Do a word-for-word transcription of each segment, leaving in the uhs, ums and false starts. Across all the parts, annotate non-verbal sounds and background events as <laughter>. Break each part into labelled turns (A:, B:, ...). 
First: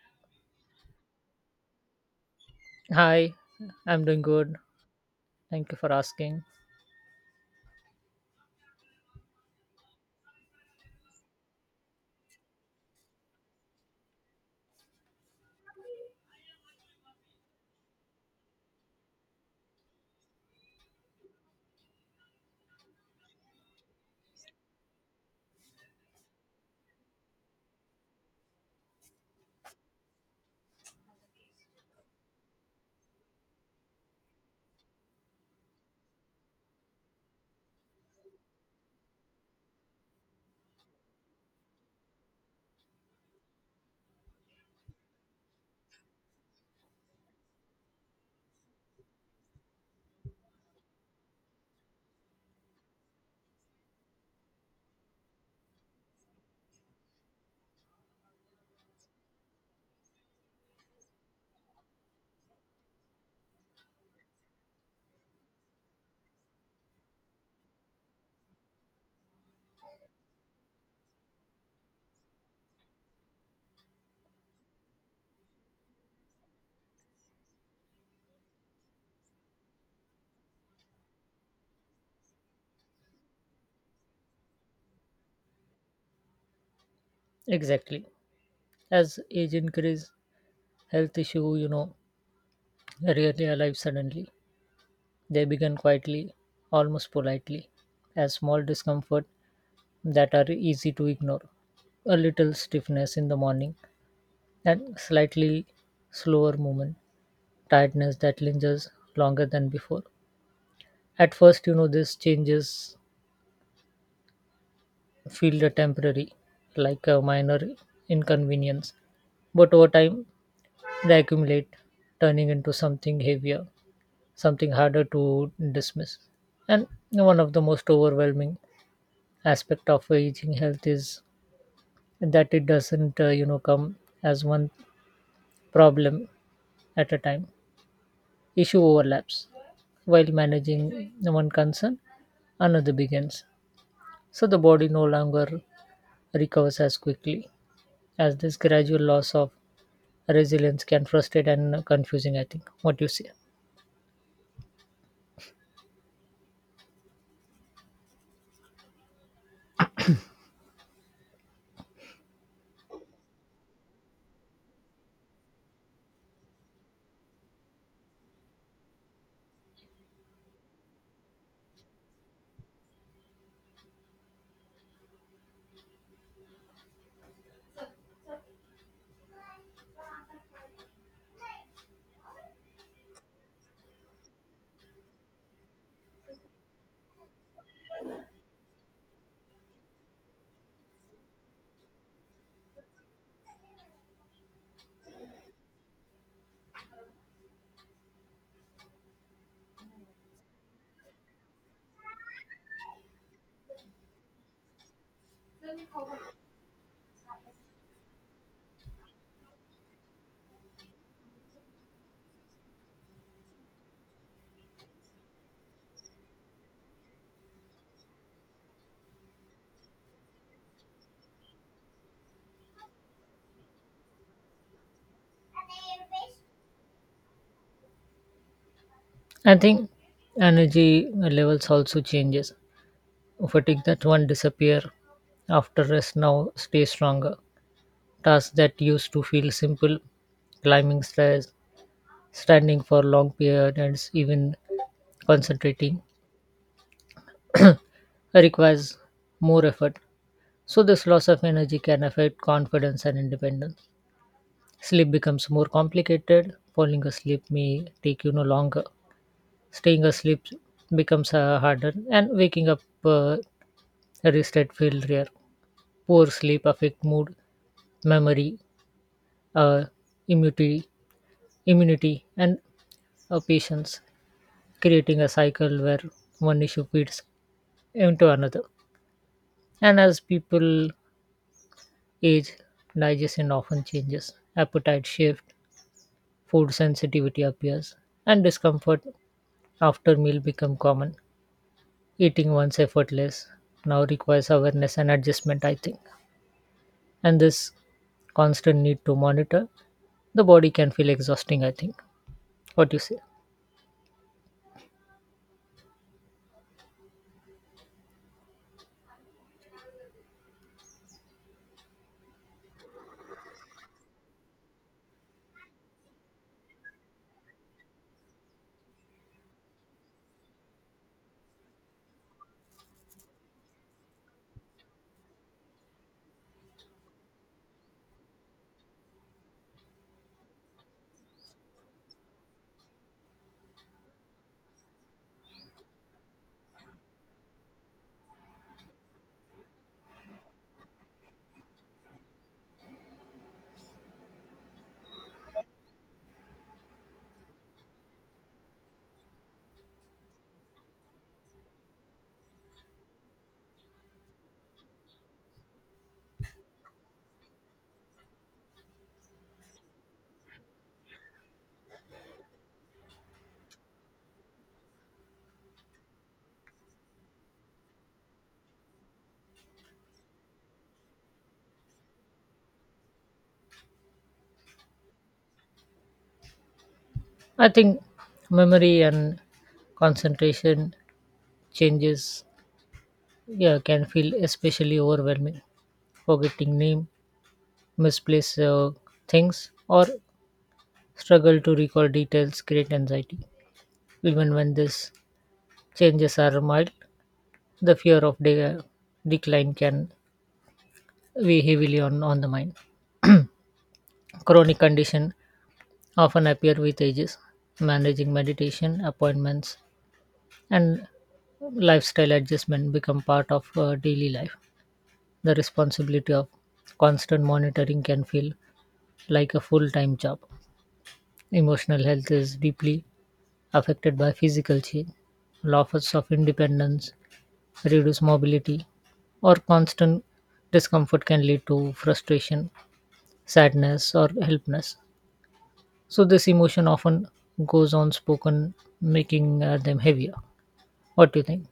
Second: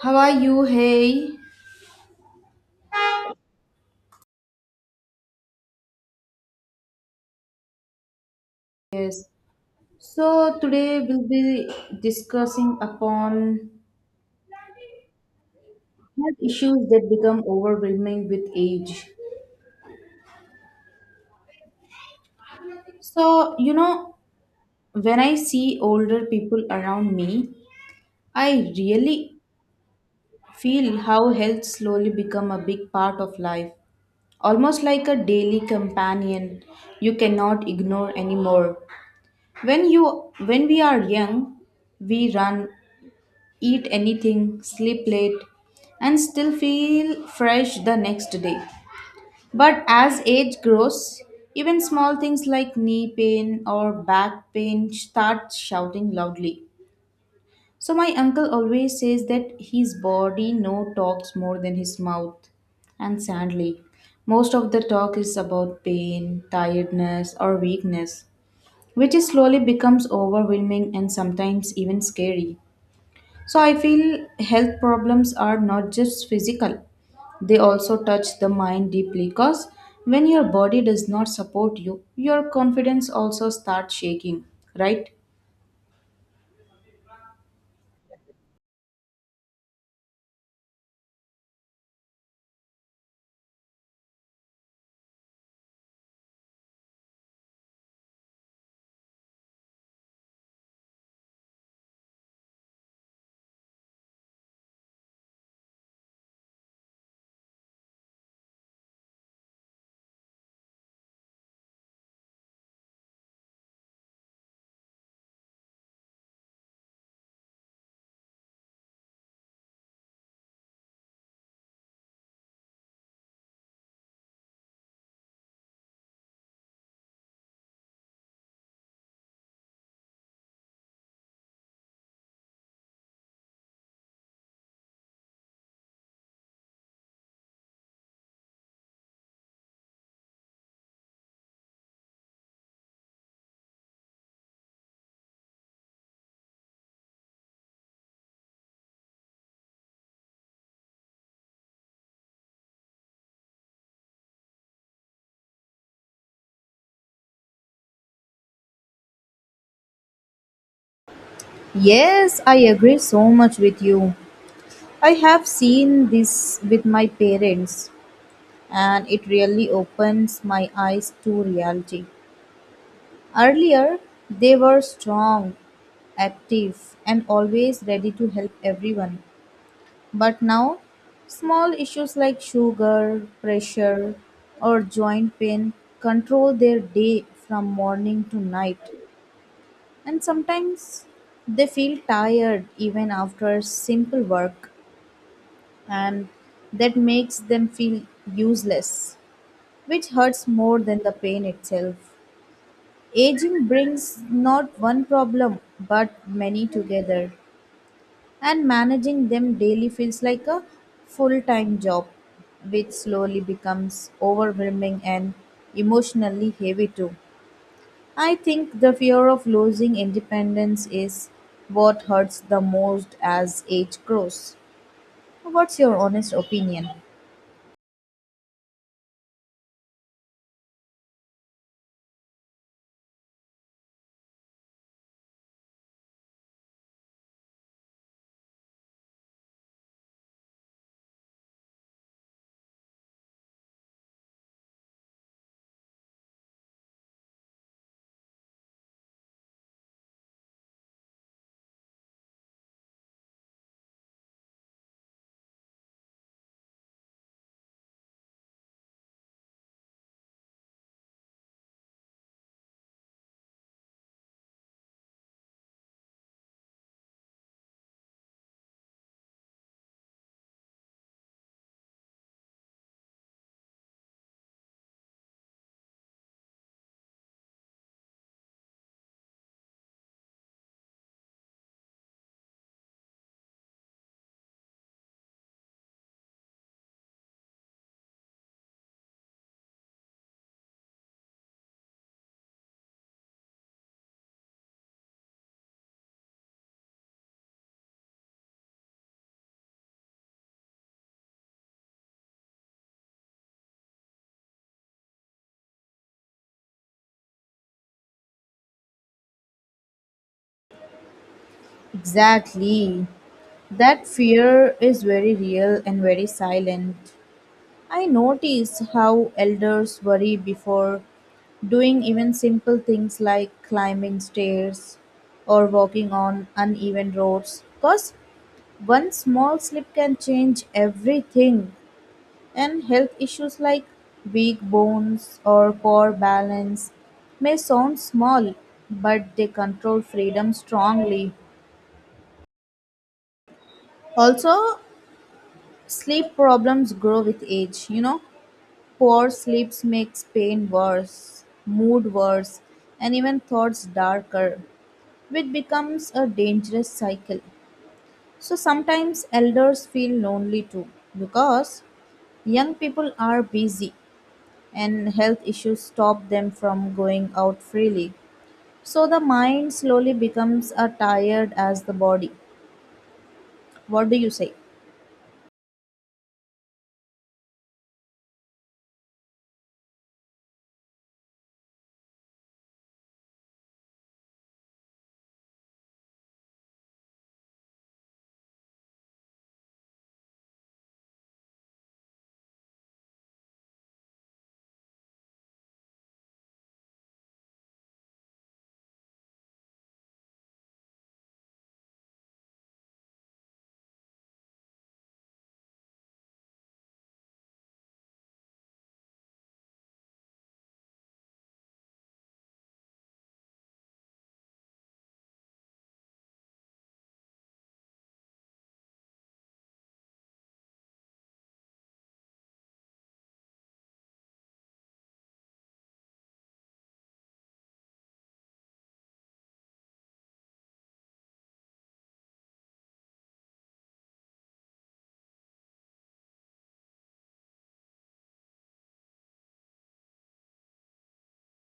A: How are you? Hey.
B: Hi, I'm doing good. Thank you for asking.
A: So today we'll be discussing upon health issues that become overwhelming with age. So, you know, when I see older people around me, I really feel how health slowly become a big part of life, almost like a daily companion you cannot ignore anymore. When you when we are young, we run, eat anything, sleep late, and still feel fresh the next day. But as age grows, even small things like knee pain or back pain start shouting loudly. So my uncle always says that his body no talks more than his mouth. And sadly, most of the talk is about pain, tiredness, or weakness, which is slowly becomes overwhelming and sometimes even scary. So I feel health problems are not just physical, they also touch the mind deeply because when your body does not support you, your confidence also starts shaking, right?
B: Exactly. As age increase, health issue, you know, rarely arrive suddenly. They begin quietly, almost politely, as small discomfort that are easy to ignore. A little stiffness in the morning and slightly slower movement, tiredness that lingers longer than before. At first, you know, this changes feel a temporary, like a minor inconvenience, but over time they accumulate, turning into something heavier, something harder to dismiss. And one of the most overwhelming aspect of aging health is that it doesn't, uh, you know, come as one problem at a time. Issue overlaps. While managing one concern, another begins. So the body no longer recovers as quickly as this gradual loss of resilience can frustrate and confusing. I think. What you say?
A: Yes, I agree so much with you. I have seen this with my parents, and it really opens my eyes to reality. Earlier, they were strong, active, and always ready to help everyone. But now, small issues like sugar, pressure, or joint pain control their day from morning to night, and sometimes they feel tired even after simple work, and that makes them feel useless, which hurts more than the pain itself. Aging brings not one problem but many together. And managing them daily feels like a full time job, which slowly becomes overwhelming and emotionally heavy too. I think the fear of losing independence is what hurts the most as age grows. What's your honest opinion?
B: I think energy levels also changes. Fatigue that one disappear after rest now stay stronger. Tasks that used to feel simple, climbing stairs, standing for long periods, even concentrating, requires more effort. So this loss of energy can affect confidence and independence. Sleep becomes more complicated. Falling asleep may take you no longer. Staying asleep becomes uh, harder, and waking up uh, rested feel rare. Poor sleep affect mood, memory, uh, immunity, immunity, and uh, patience, creating a cycle where one issue feeds into another. And as people age, digestion often changes, appetite shift, food sensitivity appears, and discomfort after meal become common. Eating once effortless now requires awareness and adjustment, I think. And this constant need to monitor the body can feel exhausting, I think. What do you say?
A: Exactly. That fear is very real and very silent. I notice how elders worry before doing even simple things like climbing stairs or walking on uneven roads because one small slip can change everything, and health issues like weak bones or poor balance may sound small but they control freedom strongly. Also, sleep problems grow with age, you know. Poor sleep makes pain worse, mood worse, and even thoughts darker, which becomes a dangerous cycle. So sometimes elders feel lonely too because young people are busy and health issues stop them from going out freely. So the mind slowly becomes as tired as the body. What do you say?
B: I think memory and concentration changes, yeah, can feel especially overwhelming. Forgetting name, misplace uh, things, or struggle to recall details create anxiety even when these changes are mild. The fear of de- decline can weigh heavily on, on the mind. Chronic condition often appear with ages. Managing meditation, appointments, and lifestyle adjustment become part of uh, daily life. The responsibility of constant monitoring can feel like a full time job. Emotional health is deeply affected by physical change. Losses of independence, reduced mobility, or constant discomfort can lead to frustration, sadness, or helplessness. So, this emotion often goes unspoken, making uh, them heavier. What do you think?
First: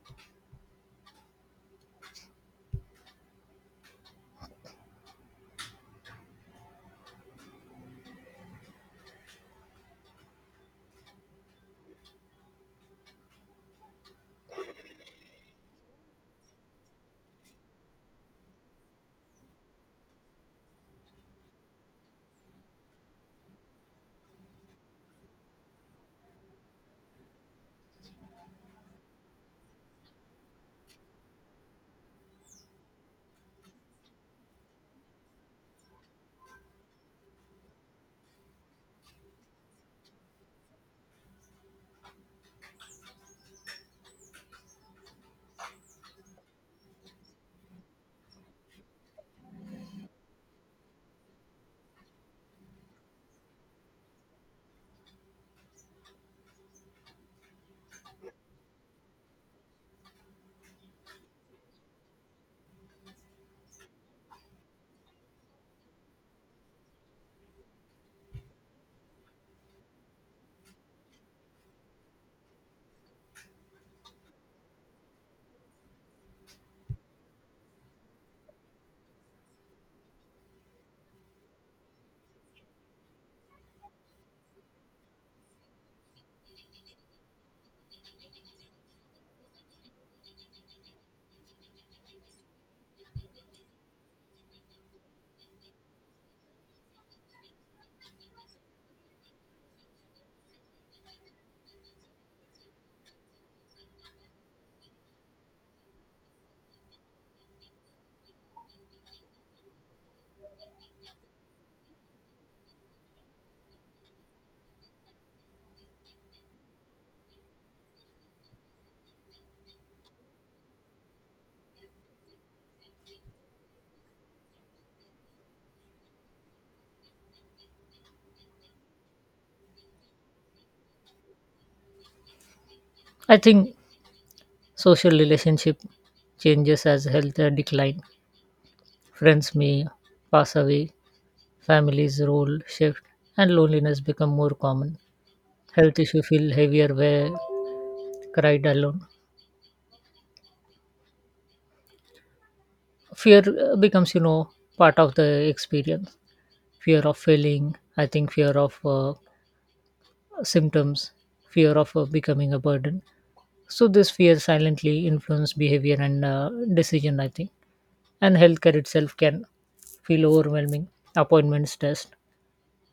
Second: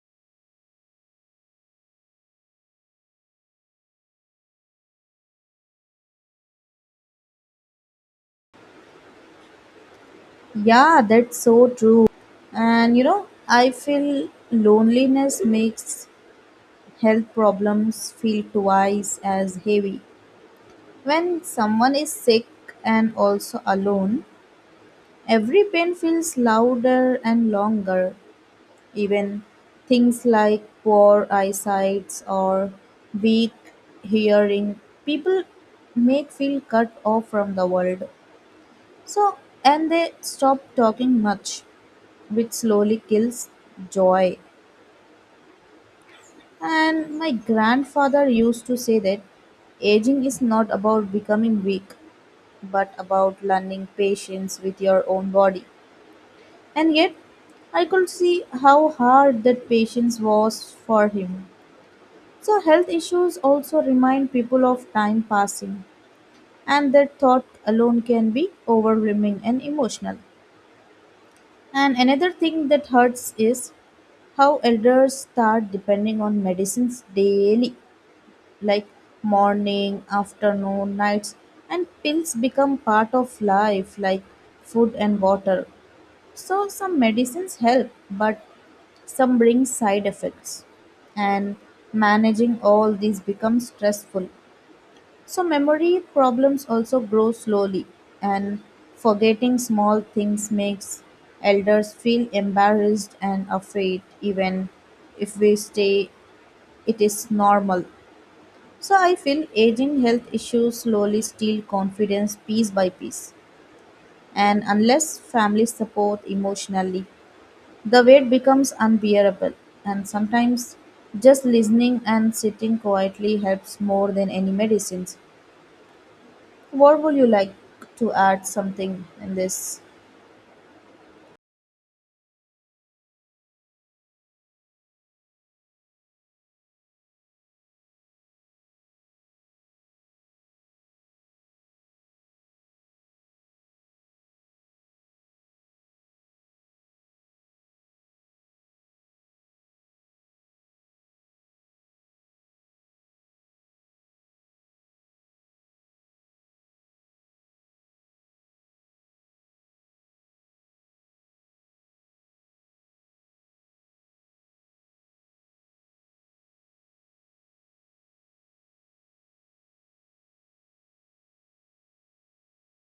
A: Yeah, that's so true. And you know, I feel loneliness makes health problems feel twice as heavy. When someone is sick and also alone, every pain feels louder and longer. Even things like poor eyesight or weak hearing, people make feel cut off from the world. So, and they stop talking much, which slowly kills joy. And my grandfather used to say that aging is not about becoming weak, but about learning patience with your own body. And yet, I could see how hard that patience was for him. So, health issues also remind people of time passing, and that thought alone can be overwhelming and emotional. And another thing that hurts is how elders start depending on medicines daily like morning, afternoon, nights, and pills become part of life, like food and water. So, some medicines help, but some bring side effects, and managing all these becomes stressful. So, memory problems also grow slowly, and forgetting small things makes elders feel embarrassed and afraid, even if we stay, it is normal. So I feel aging health issues slowly steal confidence piece by piece. And unless family support emotionally, the weight becomes unbearable. And sometimes just listening and sitting quietly helps more than any medicines. What would you like to add something in this?
B: I think social relationship changes as health uh, decline. Friends may pass away, families role shift, and loneliness become more common. Health issue feel heavier where cried alone. Fear uh, becomes, you know, part of the experience. Fear of failing, I think fear of uh, symptoms, fear of uh, becoming a burden. So this fear silently influence behavior and uh, decision, I think. And healthcare itself can feel overwhelming. Appointments, tests,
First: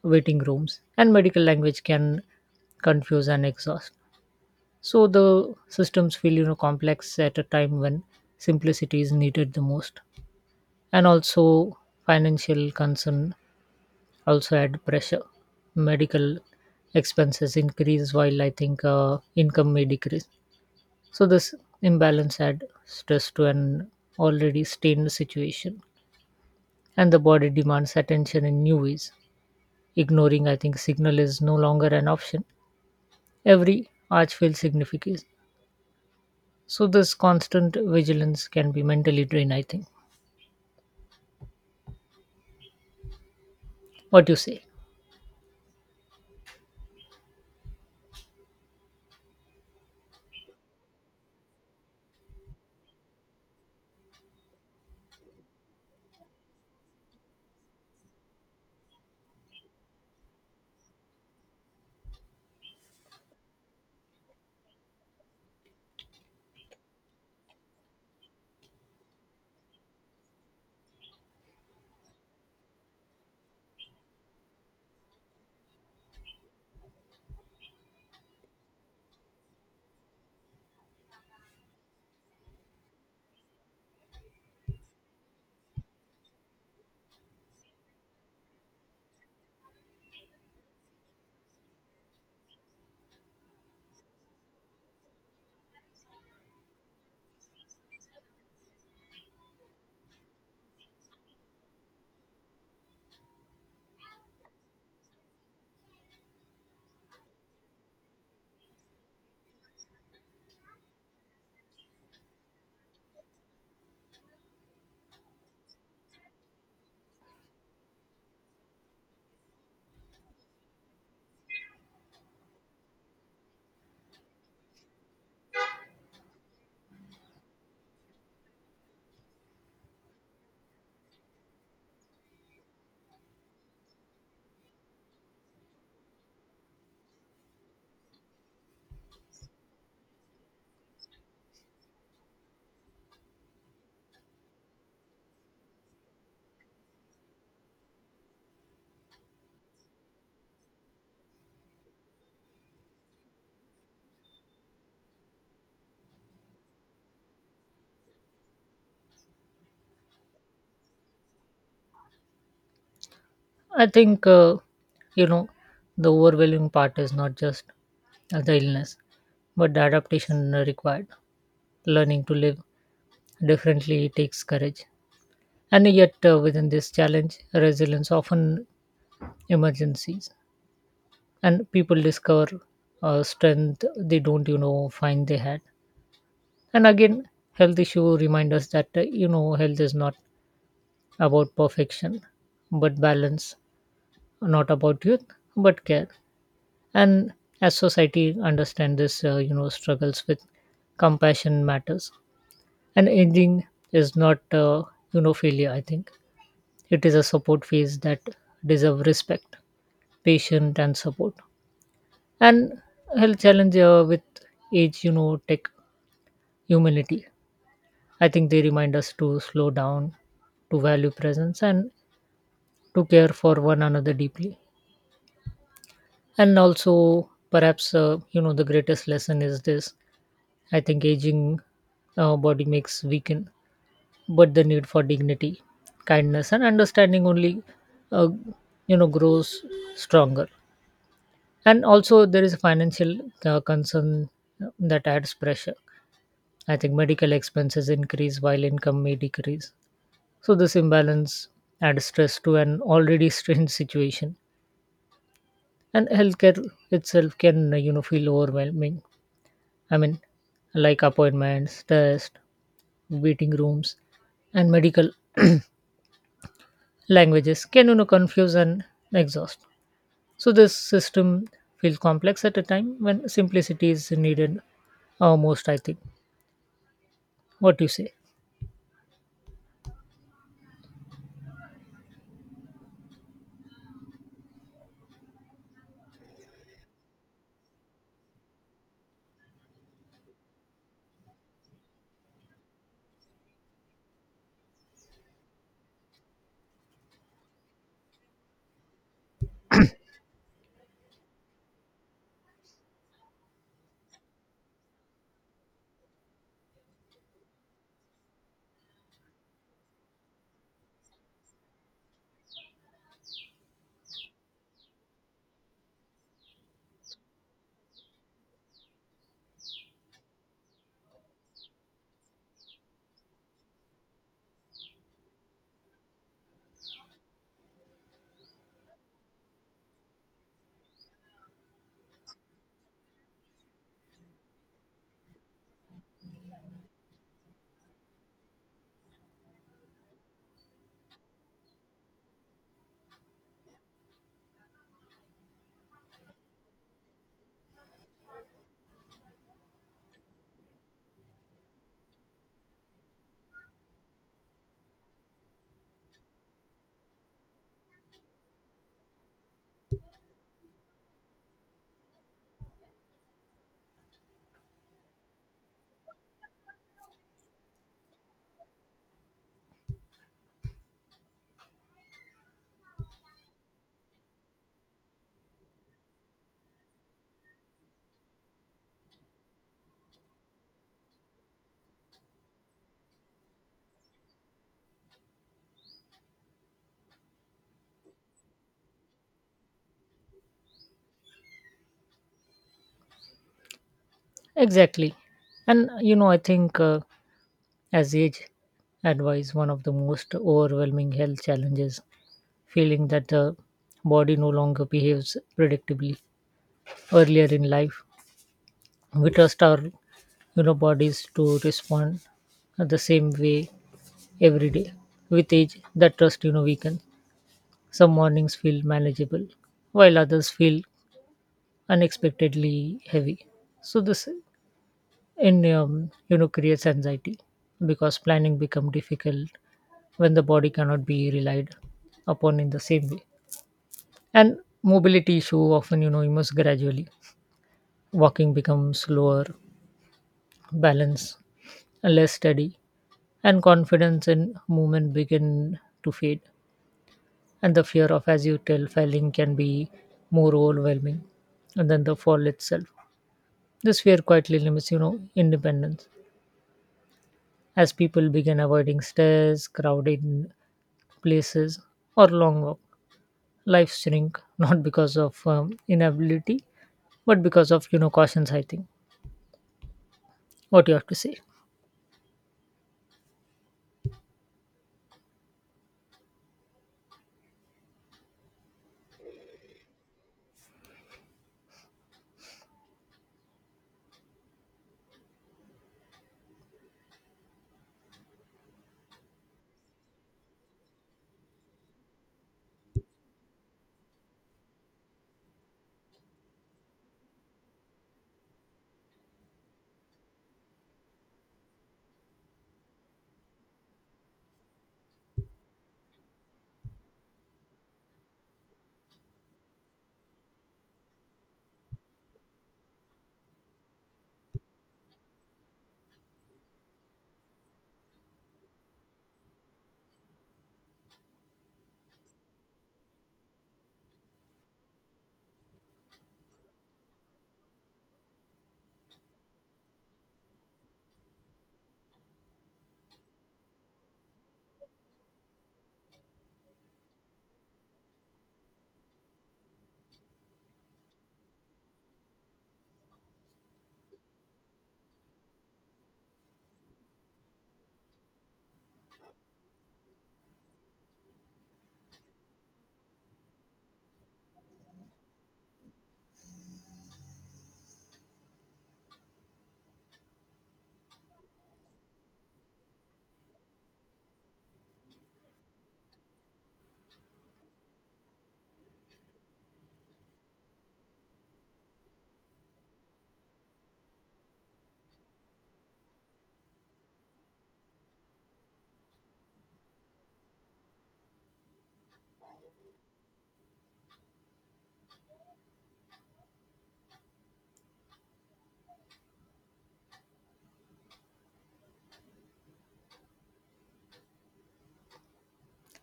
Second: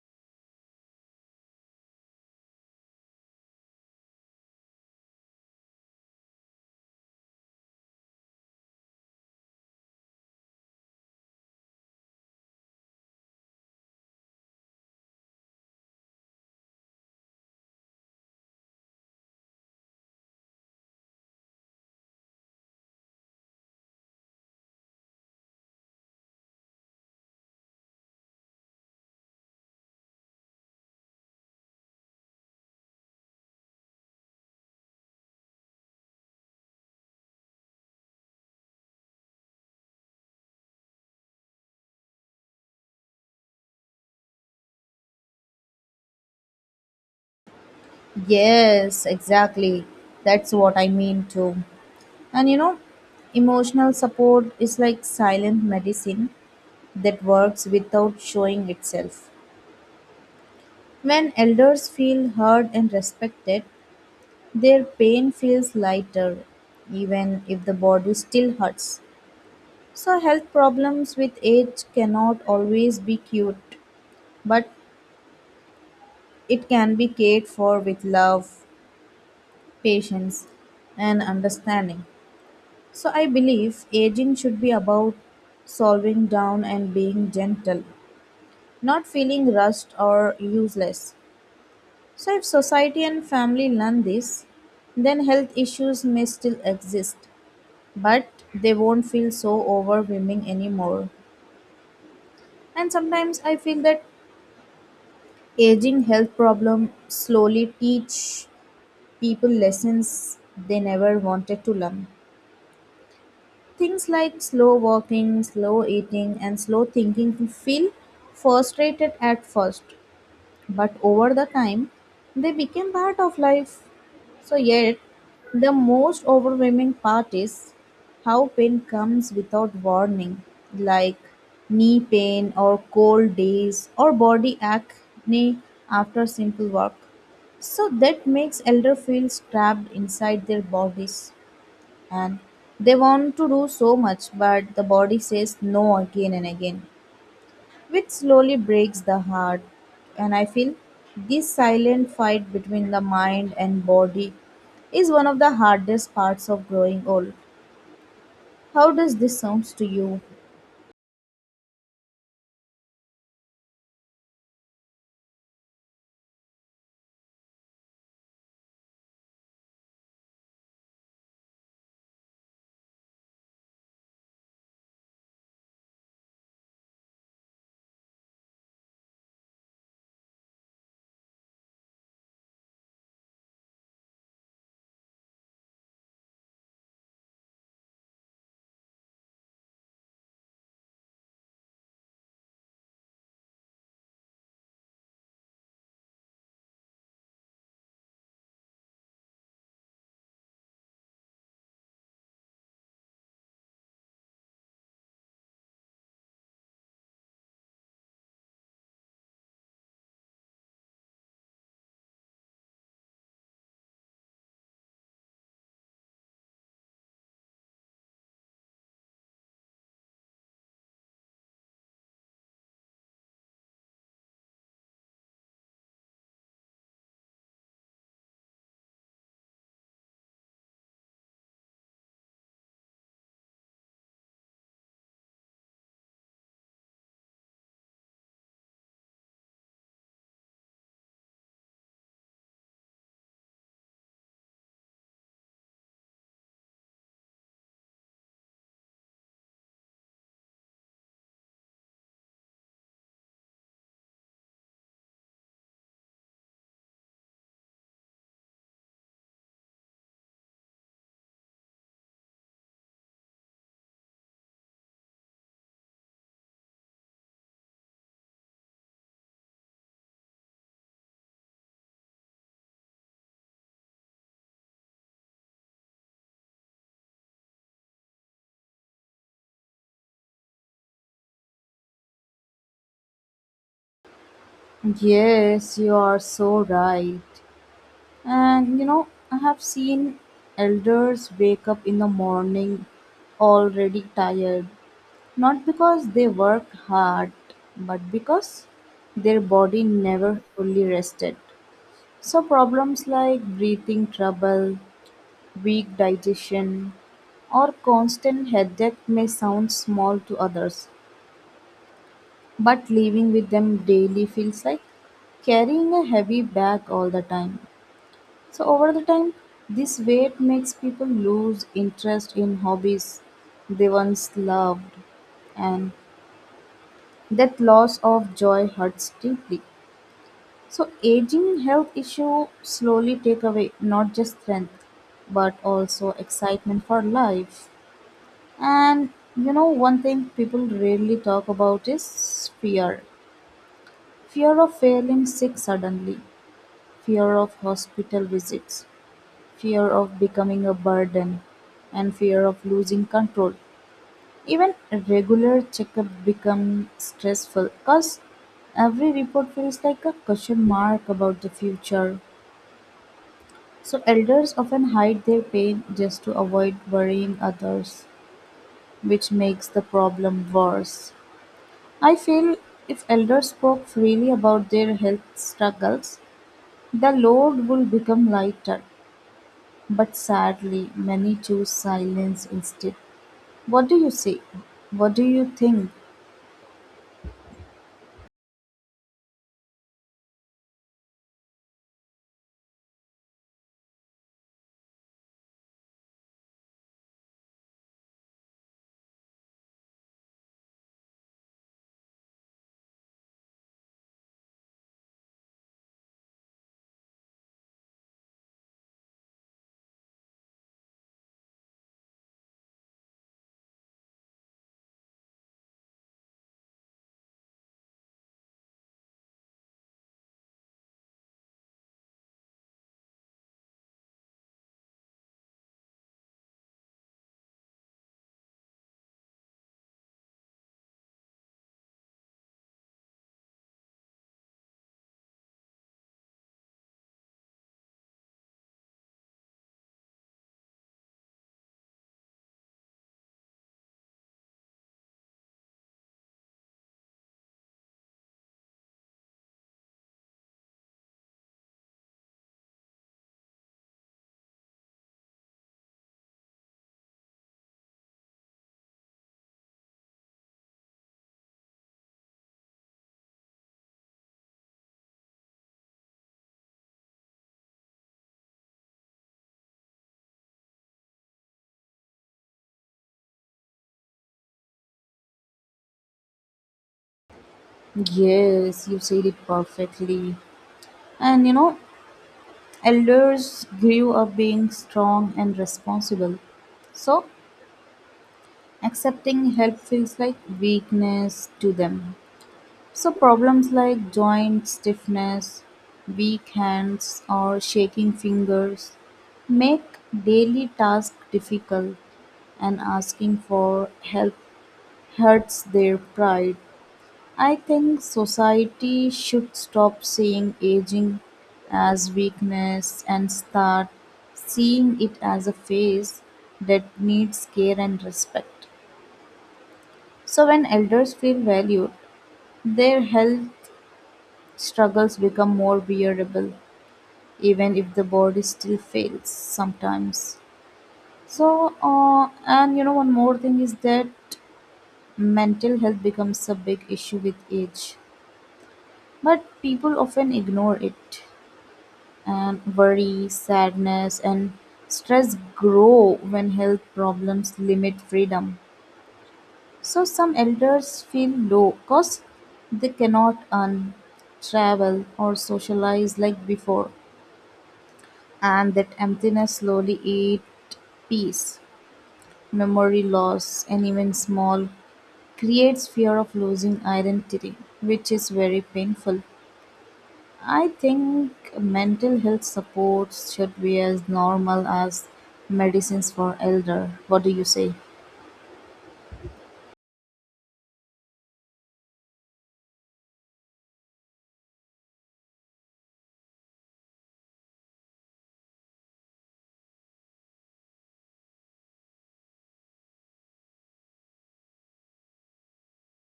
B: waiting rooms, and medical language can confuse and exhaust. So the systems feel you know complex at a time when simplicity is needed the most. And also financial concern also add pressure. Medical expenses increase while I think uh, income may decrease. So this imbalance add stress to an already strained situation. And the body demands attention in new ways. Ignoring, I think, signal is no longer an option. Every arch feels significant. So this constant vigilance can be mentally drained, I think. What you say?
A: Yes, exactly. That's what I mean too. And you know, emotional support is like silent medicine that works without showing itself. When elders feel heard and respected, their pain feels lighter, even if the body still hurts. So, health problems with age cannot always be cured, but it can be cared for with love, patience, and understanding. So, I believe aging should be about solving down and being gentle, not feeling rushed or useless. So, if society and family learn this, then health issues may still exist, but they won't feel so overwhelming anymore. And sometimes I feel that aging health problem slowly teach people lessons they never wanted to learn. Things like slow walking, slow eating, and slow thinking feel frustrated at first, but over the time, they became part of life. So yet the most overwhelming part is how pain comes without warning, like knee pain or cold days or body acne after simple work. So that makes elder feel trapped inside their bodies, and they want to do so much but the body says no again and again, which slowly breaks the heart. And I feel this silent fight between the mind and body is one of the hardest parts of growing old. How does this sounds to you?
B: I think uh, you know the overwhelming part is not just uh, the illness, but the adaptation required. Learning to live differently takes courage, and yet uh, within this challenge, resilience often emergencies, and people discover uh, strength they don't you know find they had. And again, health issue remind us that uh, you know health is not about perfection but balance, not about youth but care. And as society understand this uh, you know struggles with compassion matters. And aging is not uh, you know failure, I think. It is a support phase that deserve respect, patient and support. And health challenge uh, with age, you know tech humility, I think. They remind us to slow down, to value presence, and to care for one another deeply. And also perhaps uh, you know the greatest lesson is this, I think. Aging uh, body makes weaken, but the need for dignity, kindness, and understanding only uh, you know grows stronger. And also there is a financial uh, concern that adds pressure. I think medical expenses increase while income may decrease. So this imbalance adds stress to an already <laughs> strained situation, and healthcare itself can uh, you know feel overwhelming. I mean, like appointments, tests, waiting rooms, and medical <clears throat> languages can you know confuse and exhaust. So this system feels complex at a time when simplicity is needed uh, most, I think. What do you say?
A: Yes, you are so right. And you know, I have seen elders wake up in the morning already tired, not because they worked hard, but because their body never fully rested. So problems like breathing trouble, weak digestion, or constant headache may sound small to others, but living with them daily feels like carrying a heavy bag all the time. So over the time, this weight makes people lose interest in hobbies they once loved, and that loss of joy hurts deeply. So aging health issue slowly take away not just strength but also excitement for life. And you know, one thing people rarely talk about is fear. Fear of falling sick suddenly, fear of hospital visits, fear of becoming a burden, and fear of losing control. Even regular checkup become stressful because every report feels like a question mark about the future. So elders often hide their pain just to avoid worrying others, which makes the problem worse. I feel if elders spoke freely about their health struggles, the load would become lighter. But sadly, many choose silence instead. What do you say? What do you think?
B: Exactly. And you know I think. Uh, As age advise one of the most overwhelming health challenges, feeling that the body no longer behaves predictably. Earlier in life, we trust our you know bodies to respond the same way every day. With age, that trust you know weakens. Some mornings feel manageable, while others feel unexpectedly heavy. So this and um, you know creates anxiety because planning become difficult when the body cannot be relied upon in the same way. And mobility issue often you know immerse gradually. Walking becomes slower, balance less steady, and confidence in movement begin to fade. And the fear of as you tell failing can be more overwhelming and then the fall itself. This fear quietly limits you know independence as people began avoiding stairs, crowded places, or long walk. Life shrink <laughs> not because of um, inability, but because of you know cautions, I think. What you have to say.
A: Yes, you said it perfectly. And you know, elders grew up being strong and responsible. So accepting help feels like weakness to them. So, problems like joint stiffness, weak hands, or shaking fingers make daily tasks difficult, and asking for help hurts their pride. I think society should stop seeing aging as weakness and start seeing it as a phase that needs care and respect. So, when elders feel valued, their health struggles become more bearable, even if the body still fails sometimes. So, uh, and you know, one more thing is that mental health becomes a big issue with age, but people often ignore it. And worry, sadness, and stress grow when health problems limit freedom. So some elders feel low because they cannot earn, travel, or socialize like before, and that emptiness slowly eat peace, memory loss, and even small creates fear of losing identity, which is very painful. I think mental health support should be as normal as medicines for elder. What do you say?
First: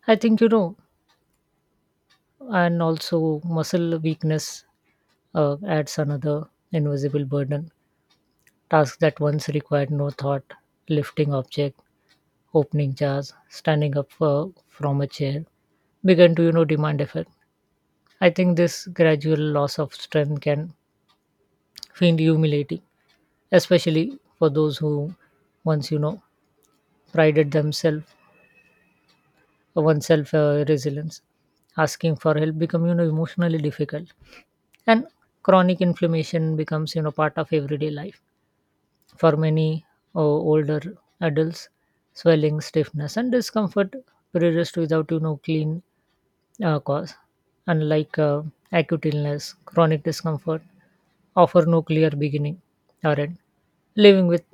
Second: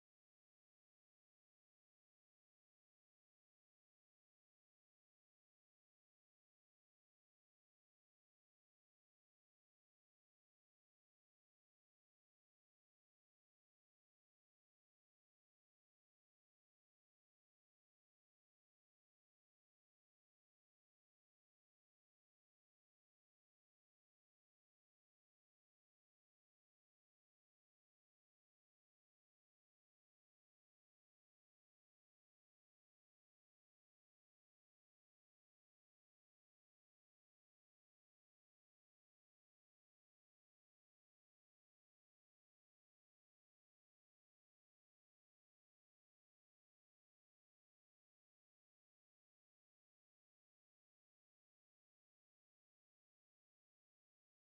B: I think you know, and also muscle weakness uh, adds another invisible burden. Tasks that once required no thought, lifting object, opening jars, standing up uh, from a chair, begin to you know demand effort. I think this gradual loss of strength can find humiliating, especially for those who once you know prided themselves oneself uh, resilience. Asking for help become you know emotionally difficult, and chronic inflammation becomes you know part of everyday life for many uh, older adults. Swelling, stiffness, and discomfort persist without you know clean Uh, cause. Unlike uh, acute illness, chronic discomfort offer no clear beginning or end. Living with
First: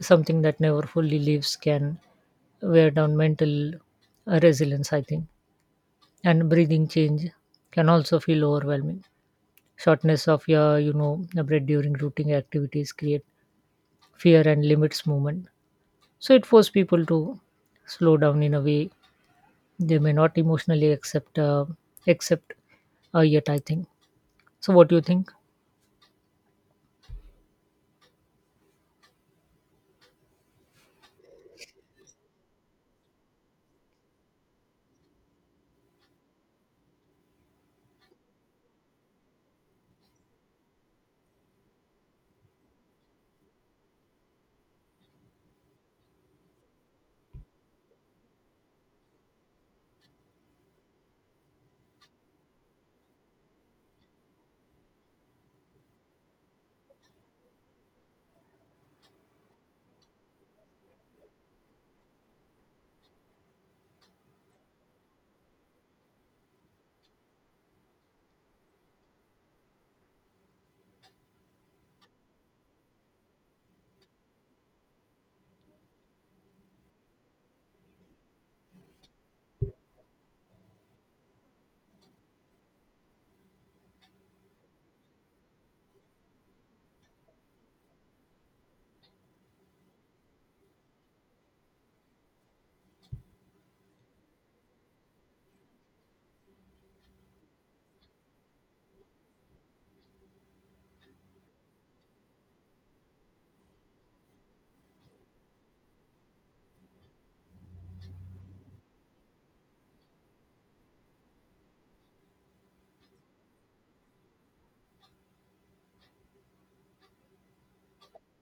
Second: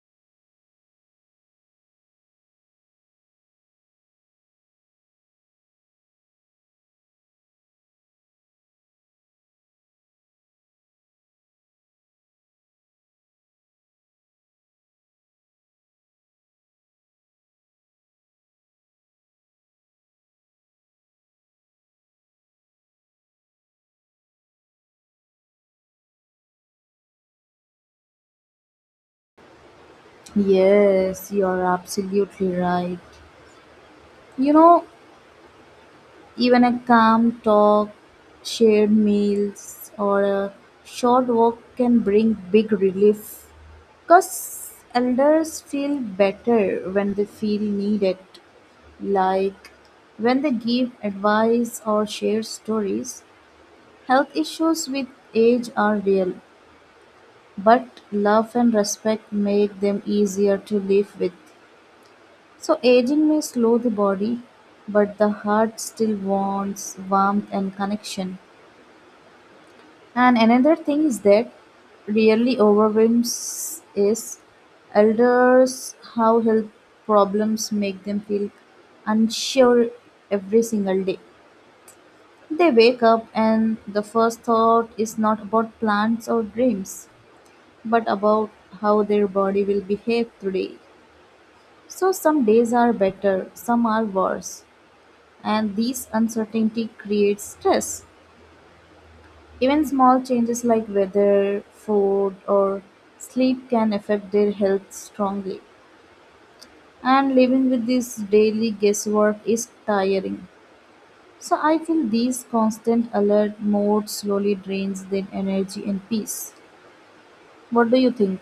B: something that never fully leaves can wear down mental uh, resilience, I think. And breathing change can also feel overwhelming. Shortness of your, you know, the breath during routine activities create fear and limits movement. So it forces people to slow down in a way they may not emotionally accept, uh, accept uh, yet, I think. So, what do you think?
A: Yes, you're absolutely right. You know, even a calm talk, shared meals, or a short walk can bring big relief because elders feel better when they feel needed. Like when they give advice or share stories, health issues with age are real, but love and respect make them easier to live with. So aging may slow the body, but the heart still wants warmth and connection. And another thing is that really overwhelms is elders how health problems make them feel unsure every single day. They wake up and the first thought is not about plans or dreams, but about how their body will behave today. So some days are better, some are worse, and this uncertainty creates stress. Even small changes like weather, food, or sleep can affect their health strongly. And living with this daily guesswork is tiring. So I feel these constant alert mode slowly drains their energy and peace. What do you think?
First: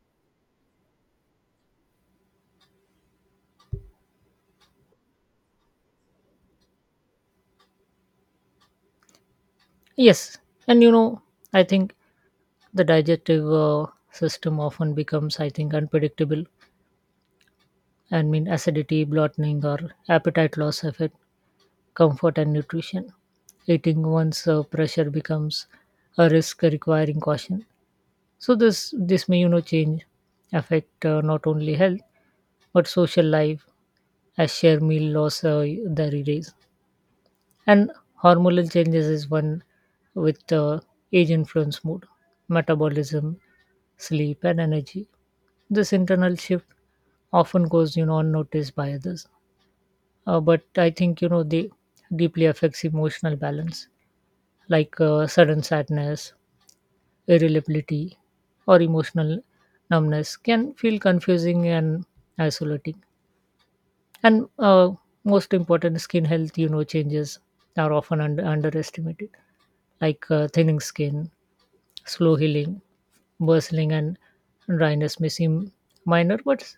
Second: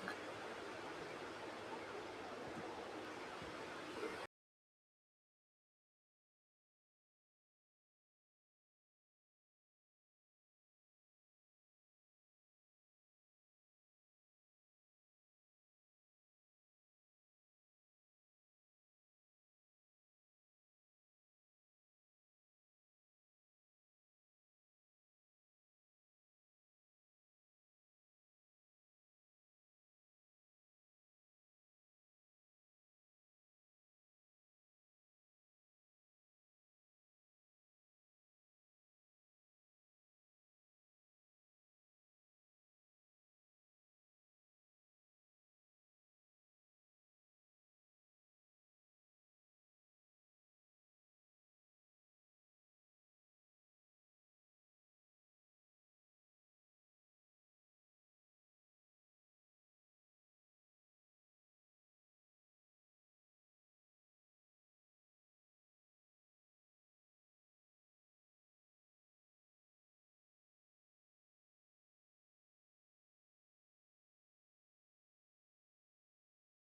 B: Yes, and you know, I think the digestive uh, system often becomes, I think, unpredictable. I mean, acidity, bloating, or appetite loss affect comfort and nutrition. Eating once uh, pressure becomes a risk requiring caution. So, this this may you know change affect uh, not only health but social life as share meal loss uh, the days. And hormonal changes is one with uh, age influence mood, metabolism, sleep, and energy. This internal shift often goes, you know, unnoticed by others. Uh, but I think, you know, they deeply affects emotional balance, like uh, sudden sadness, irritability, or emotional numbness can feel confusing and isolating. And uh, most important, skin health, you know, changes are often under- underestimated, like uh, thinning skin, slow healing, bustling, and dryness may seem minor, but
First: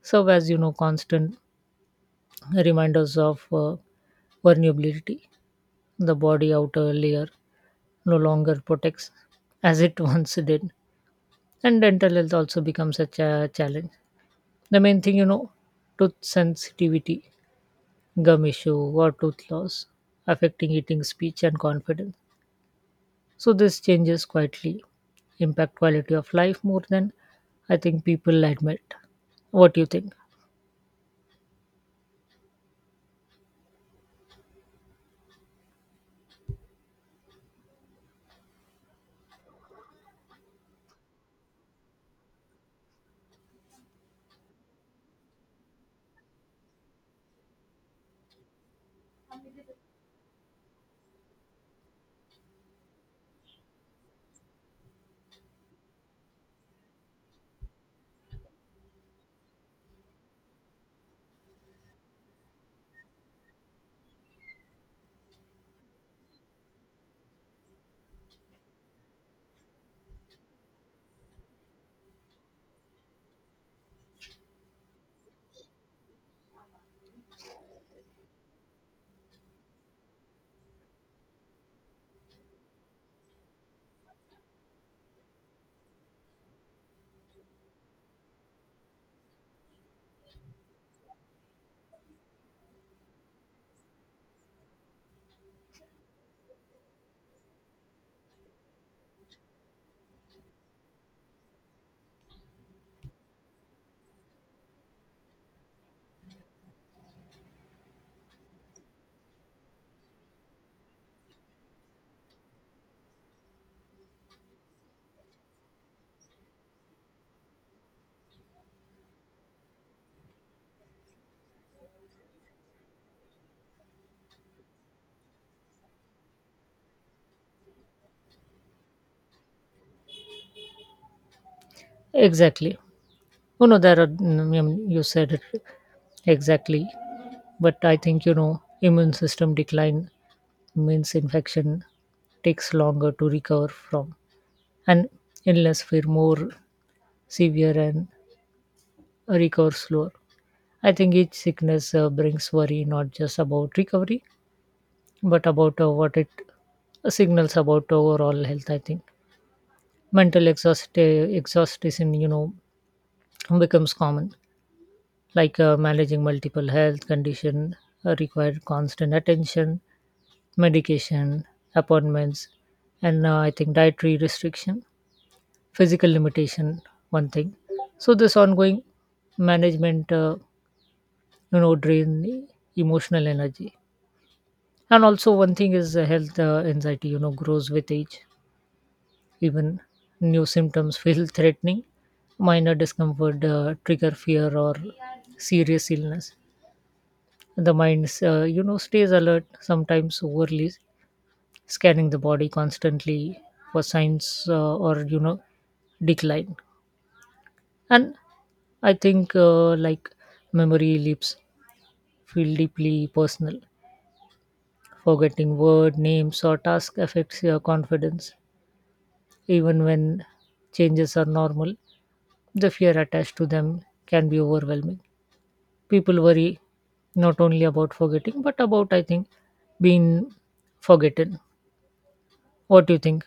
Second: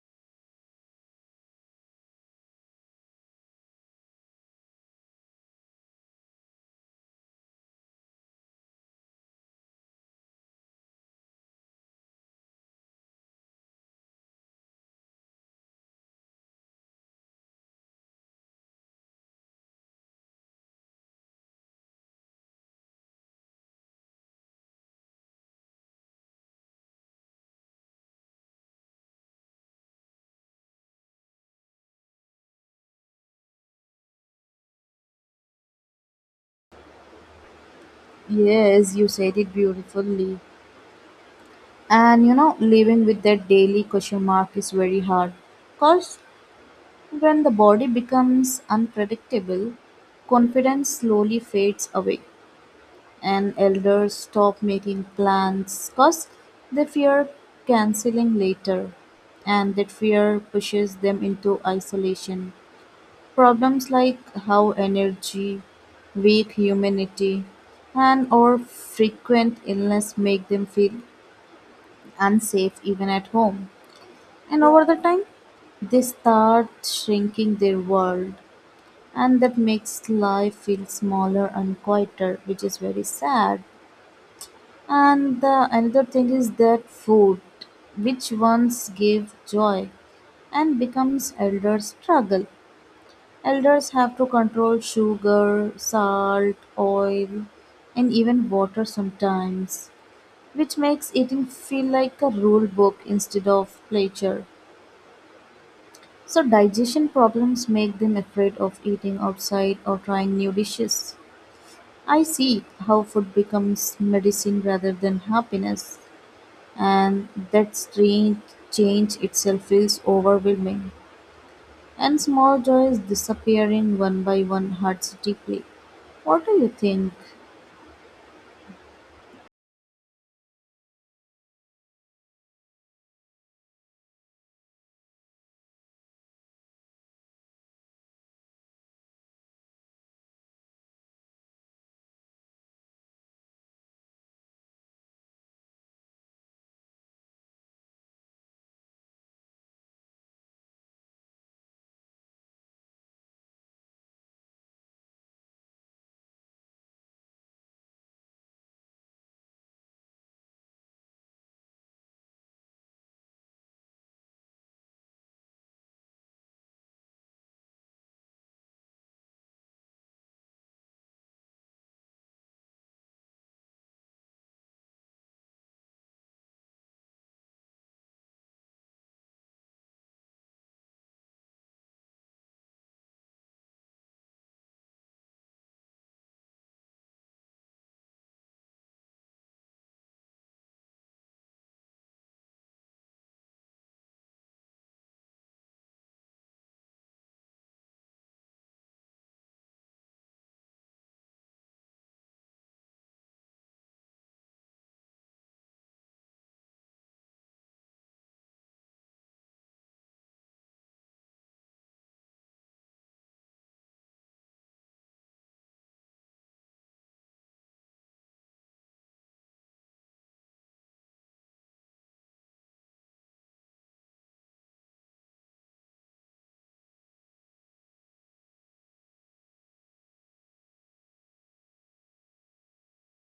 B: serve as you know constant reminders of uh, vulnerability. The body outer layer no longer protects as it <laughs> once did, and dental health also becomes such a challenge. The main thing, you know, tooth sensitivity, gum issue, or tooth loss affecting eating, speech, and confidence. So this changes quietly impact quality of life more than I think people admit. What do you think?
A: Yes, you said it beautifully. And you know, living with that daily question mark is very hard. Because when the body becomes unpredictable, confidence slowly fades away, and elders stop making plans because they fear canceling later, and that fear pushes them into isolation. Problems like how energy, weak humanity, and or frequent illness make them feel unsafe even at home. And over the time, they start shrinking their world, and that makes life feel smaller and quieter, which is very sad. And the another thing is that food which once gave joy and becomes elder struggle, elders have to control sugar, salt, oil, and even water sometimes, which makes eating feel like a rule book instead of pleasure. So digestion problems make them afraid of eating outside or trying new dishes. I see how food becomes medicine rather than happiness, and that strange change itself feels overwhelming. And small joys disappearing one by one hurts deeply. What do you think?
B: Exactly. You know, there are, mm, um, you said it exactly, but I think, you know, immune system decline means infection takes longer to recover from, and illness feel more severe and recover slower. I think each sickness uh, brings worry not just about recovery but about uh, what it signals about overall health. I think mental exhaust uh, exhaustion you know becomes common, like uh, managing multiple health condition uh, require constant attention, medication, appointments, and uh, I think dietary restriction, physical limitation one thing. So this ongoing management uh, you know drain emotional energy. And also one thing is uh, health uh, anxiety you know grows with age. Even new symptoms feel threatening. Minor discomfort uh, trigger fear or serious illness. The mind, uh, you know, stays alert, sometimes overly scanning the body constantly for signs uh, or you know decline. And I think uh, like memory leaps feel deeply personal. Forgetting word, names, or task affects your confidence. Even when changes are normal, the fear attached to them can be overwhelming. People worry not only about forgetting but about I think being forgotten. What do you think?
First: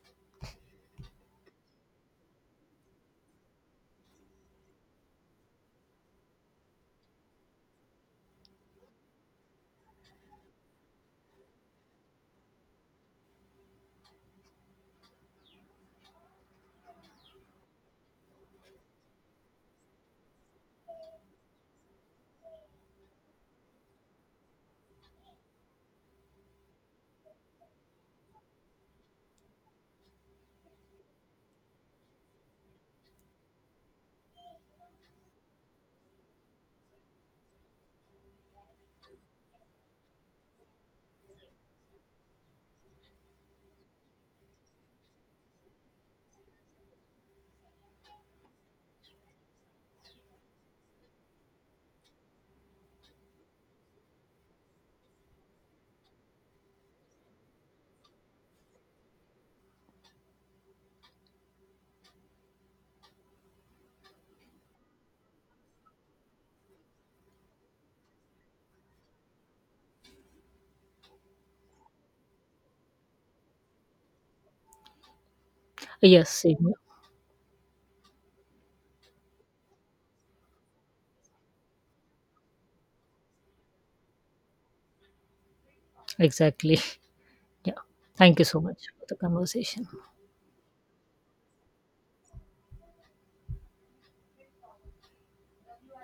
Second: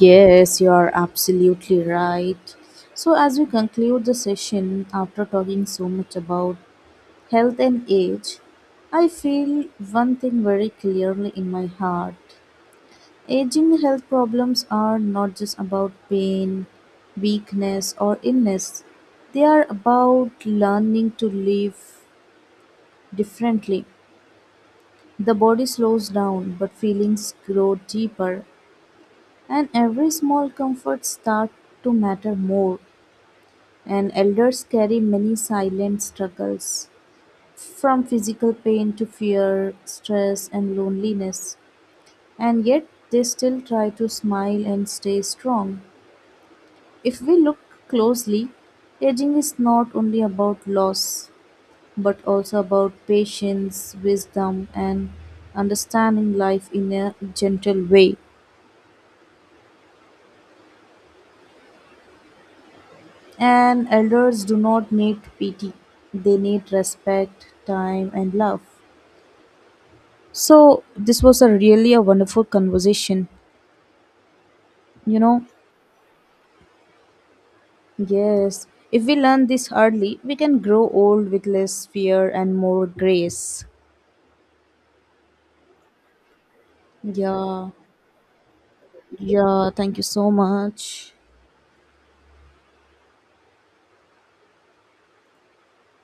A: Yes, you are absolutely right. So, as we conclude the session after talking so much about health and age, I feel one thing very clearly in my heart. Aging health problems are not just about pain, weakness, or illness. They are about learning to live differently. The body slows down, but feelings grow deeper, and every small comfort starts to matter more. And elders carry many silent struggles from physical pain to fear, stress, and loneliness, and yet they still try to smile and stay strong. If we look closely, aging is not only about loss, but also about patience, wisdom, and understanding life in a gentle way. And elders do not need pity, they need respect, time, and love. So, this was a really a wonderful conversation. You know,
B: Yes, same.
A: yes, if we learn this early, we can grow old with less fear and more grace.
B: Exactly. <laughs>
A: Yeah.
B: Yeah, thank you so much for the
A: Yeah,
B: conversation.
A: thank you so much.